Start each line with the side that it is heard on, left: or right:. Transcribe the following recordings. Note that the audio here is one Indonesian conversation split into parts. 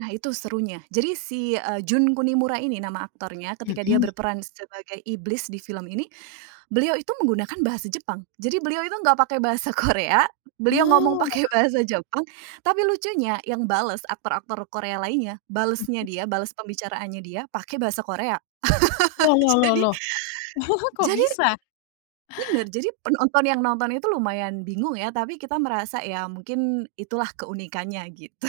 right: Nah itu serunya, jadi si, eee, Jun Kunimura ini nama aktornya ketika dia
left: Mhm.
right: berperan sebagai iblis di film ini, beliau itu menggunakan bahasa Jepang, jadi beliau itu enggak pakai bahasa Korea, beliau ngomong
left: Oh.
right: pakai bahasa Jepang, tapi lucunya yang bales aktor-aktor Korea lainnya, balesnya
left: Mhm.
right: dia, bales pembicaraannya dia, pakai bahasa Korea.
left: Loh loh loh
right: Jadi
left: loh. Kok
right: jadi
left: bisa?
right: bener, jadi penonton yang nonton itu lumayan bingung ya, tapi kita merasa ya mungkin itulah keunikannya gitu.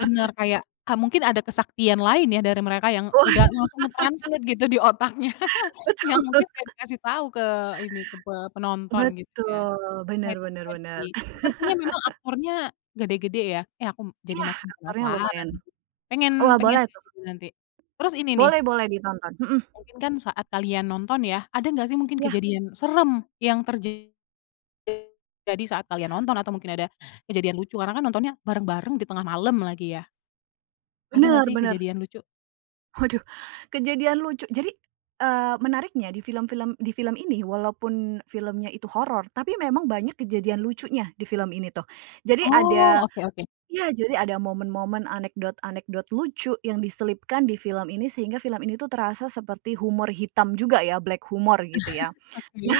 left: Bener kayak, eee, mungkin ada kesaktian lain ya dari mereka yang
right: Oh.
left: udah langsung nge-translate gitu di otaknya.
right: Betul.
left: Ya mungkin kayak dikasih tau ke ini, ke pe penonton gitu ya.
right: Betul.
left: Wah
right: Bener
left: itu
right: bener
left: keren
right: bener.
left: sih, sepertinya memang aktornya gede-gede ya. Eh aku jadi
right: Iya,
left: makin
right: aktornya
left: penasaran,
right: lumayan
left: pengen
right: wah
left: pengen
right: boleh
left: liat
right: tuh.
left: juga nanti. Terus ini nih
right: Boleh boleh ditonton, mhm.
left: mungkin kan saat kalian nonton ya, ada gak sih mungkin
right: Ya.
left: kejadian serem yang terja [unintelligible] jadi saat kalian nonton atau mungkin ada kejadian lucu karena kan nontonnya bareng-bareng di tengah malam lagi ya? Ada gak
right: Bener
left: sih
right: bener.
left: kejadian lucu?
right: Waduh, kejadian lucu jadi, eee, menariknya di film-film di film ini walaupun filmnya itu horor, tapi memang banyak kejadian lucunya di film ini tuh. Jadi
left: Oh
right: ada
left: oke oke.
right: ya, jadi ada momen-momen anekdot-anekdot lucu yang diselipkan di film ini sehingga film ini tuh terasa seperti humor hitam juga ya, black humor gitu ya.
left: Oke.
right: Nah,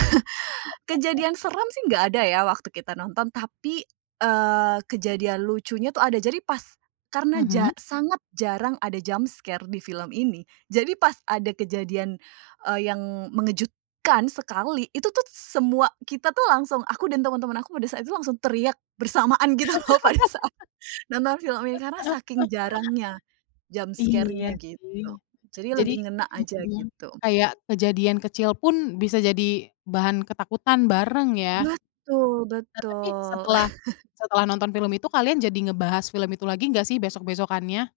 right: kejadian seram sih gak ada ya waktu kita nonton, tapi, eee, kejadian lucunya tuh ada, jadi pas karena
left: Mhm.
right: ja sangat jarang ada jump scare di film ini jadi pas ada kejadian, eee, yang mengejutkan sekali, itu tuh semua kita tuh langsung aku dan teman-temanku pada saat itu langsung teriak bersamaan gitu loh pada saat nonton film ini, karena saking jarangnya jump
left: Iya
right: scare-nya
left: sih.
right: gitu, jadi
left: Jadi
right: lebih ngena
left: mhm
right: aja
left: mhm,
right: gitu.
left: kayak kejadian kecil pun bisa jadi bahan ketakutan bareng ya.
right: Betul
left: Nah tapi
right: betul.
left: setelah setelah nonton film itu, kalian jadi ngebahas film itu lagi enggak sih besok-besokkannya?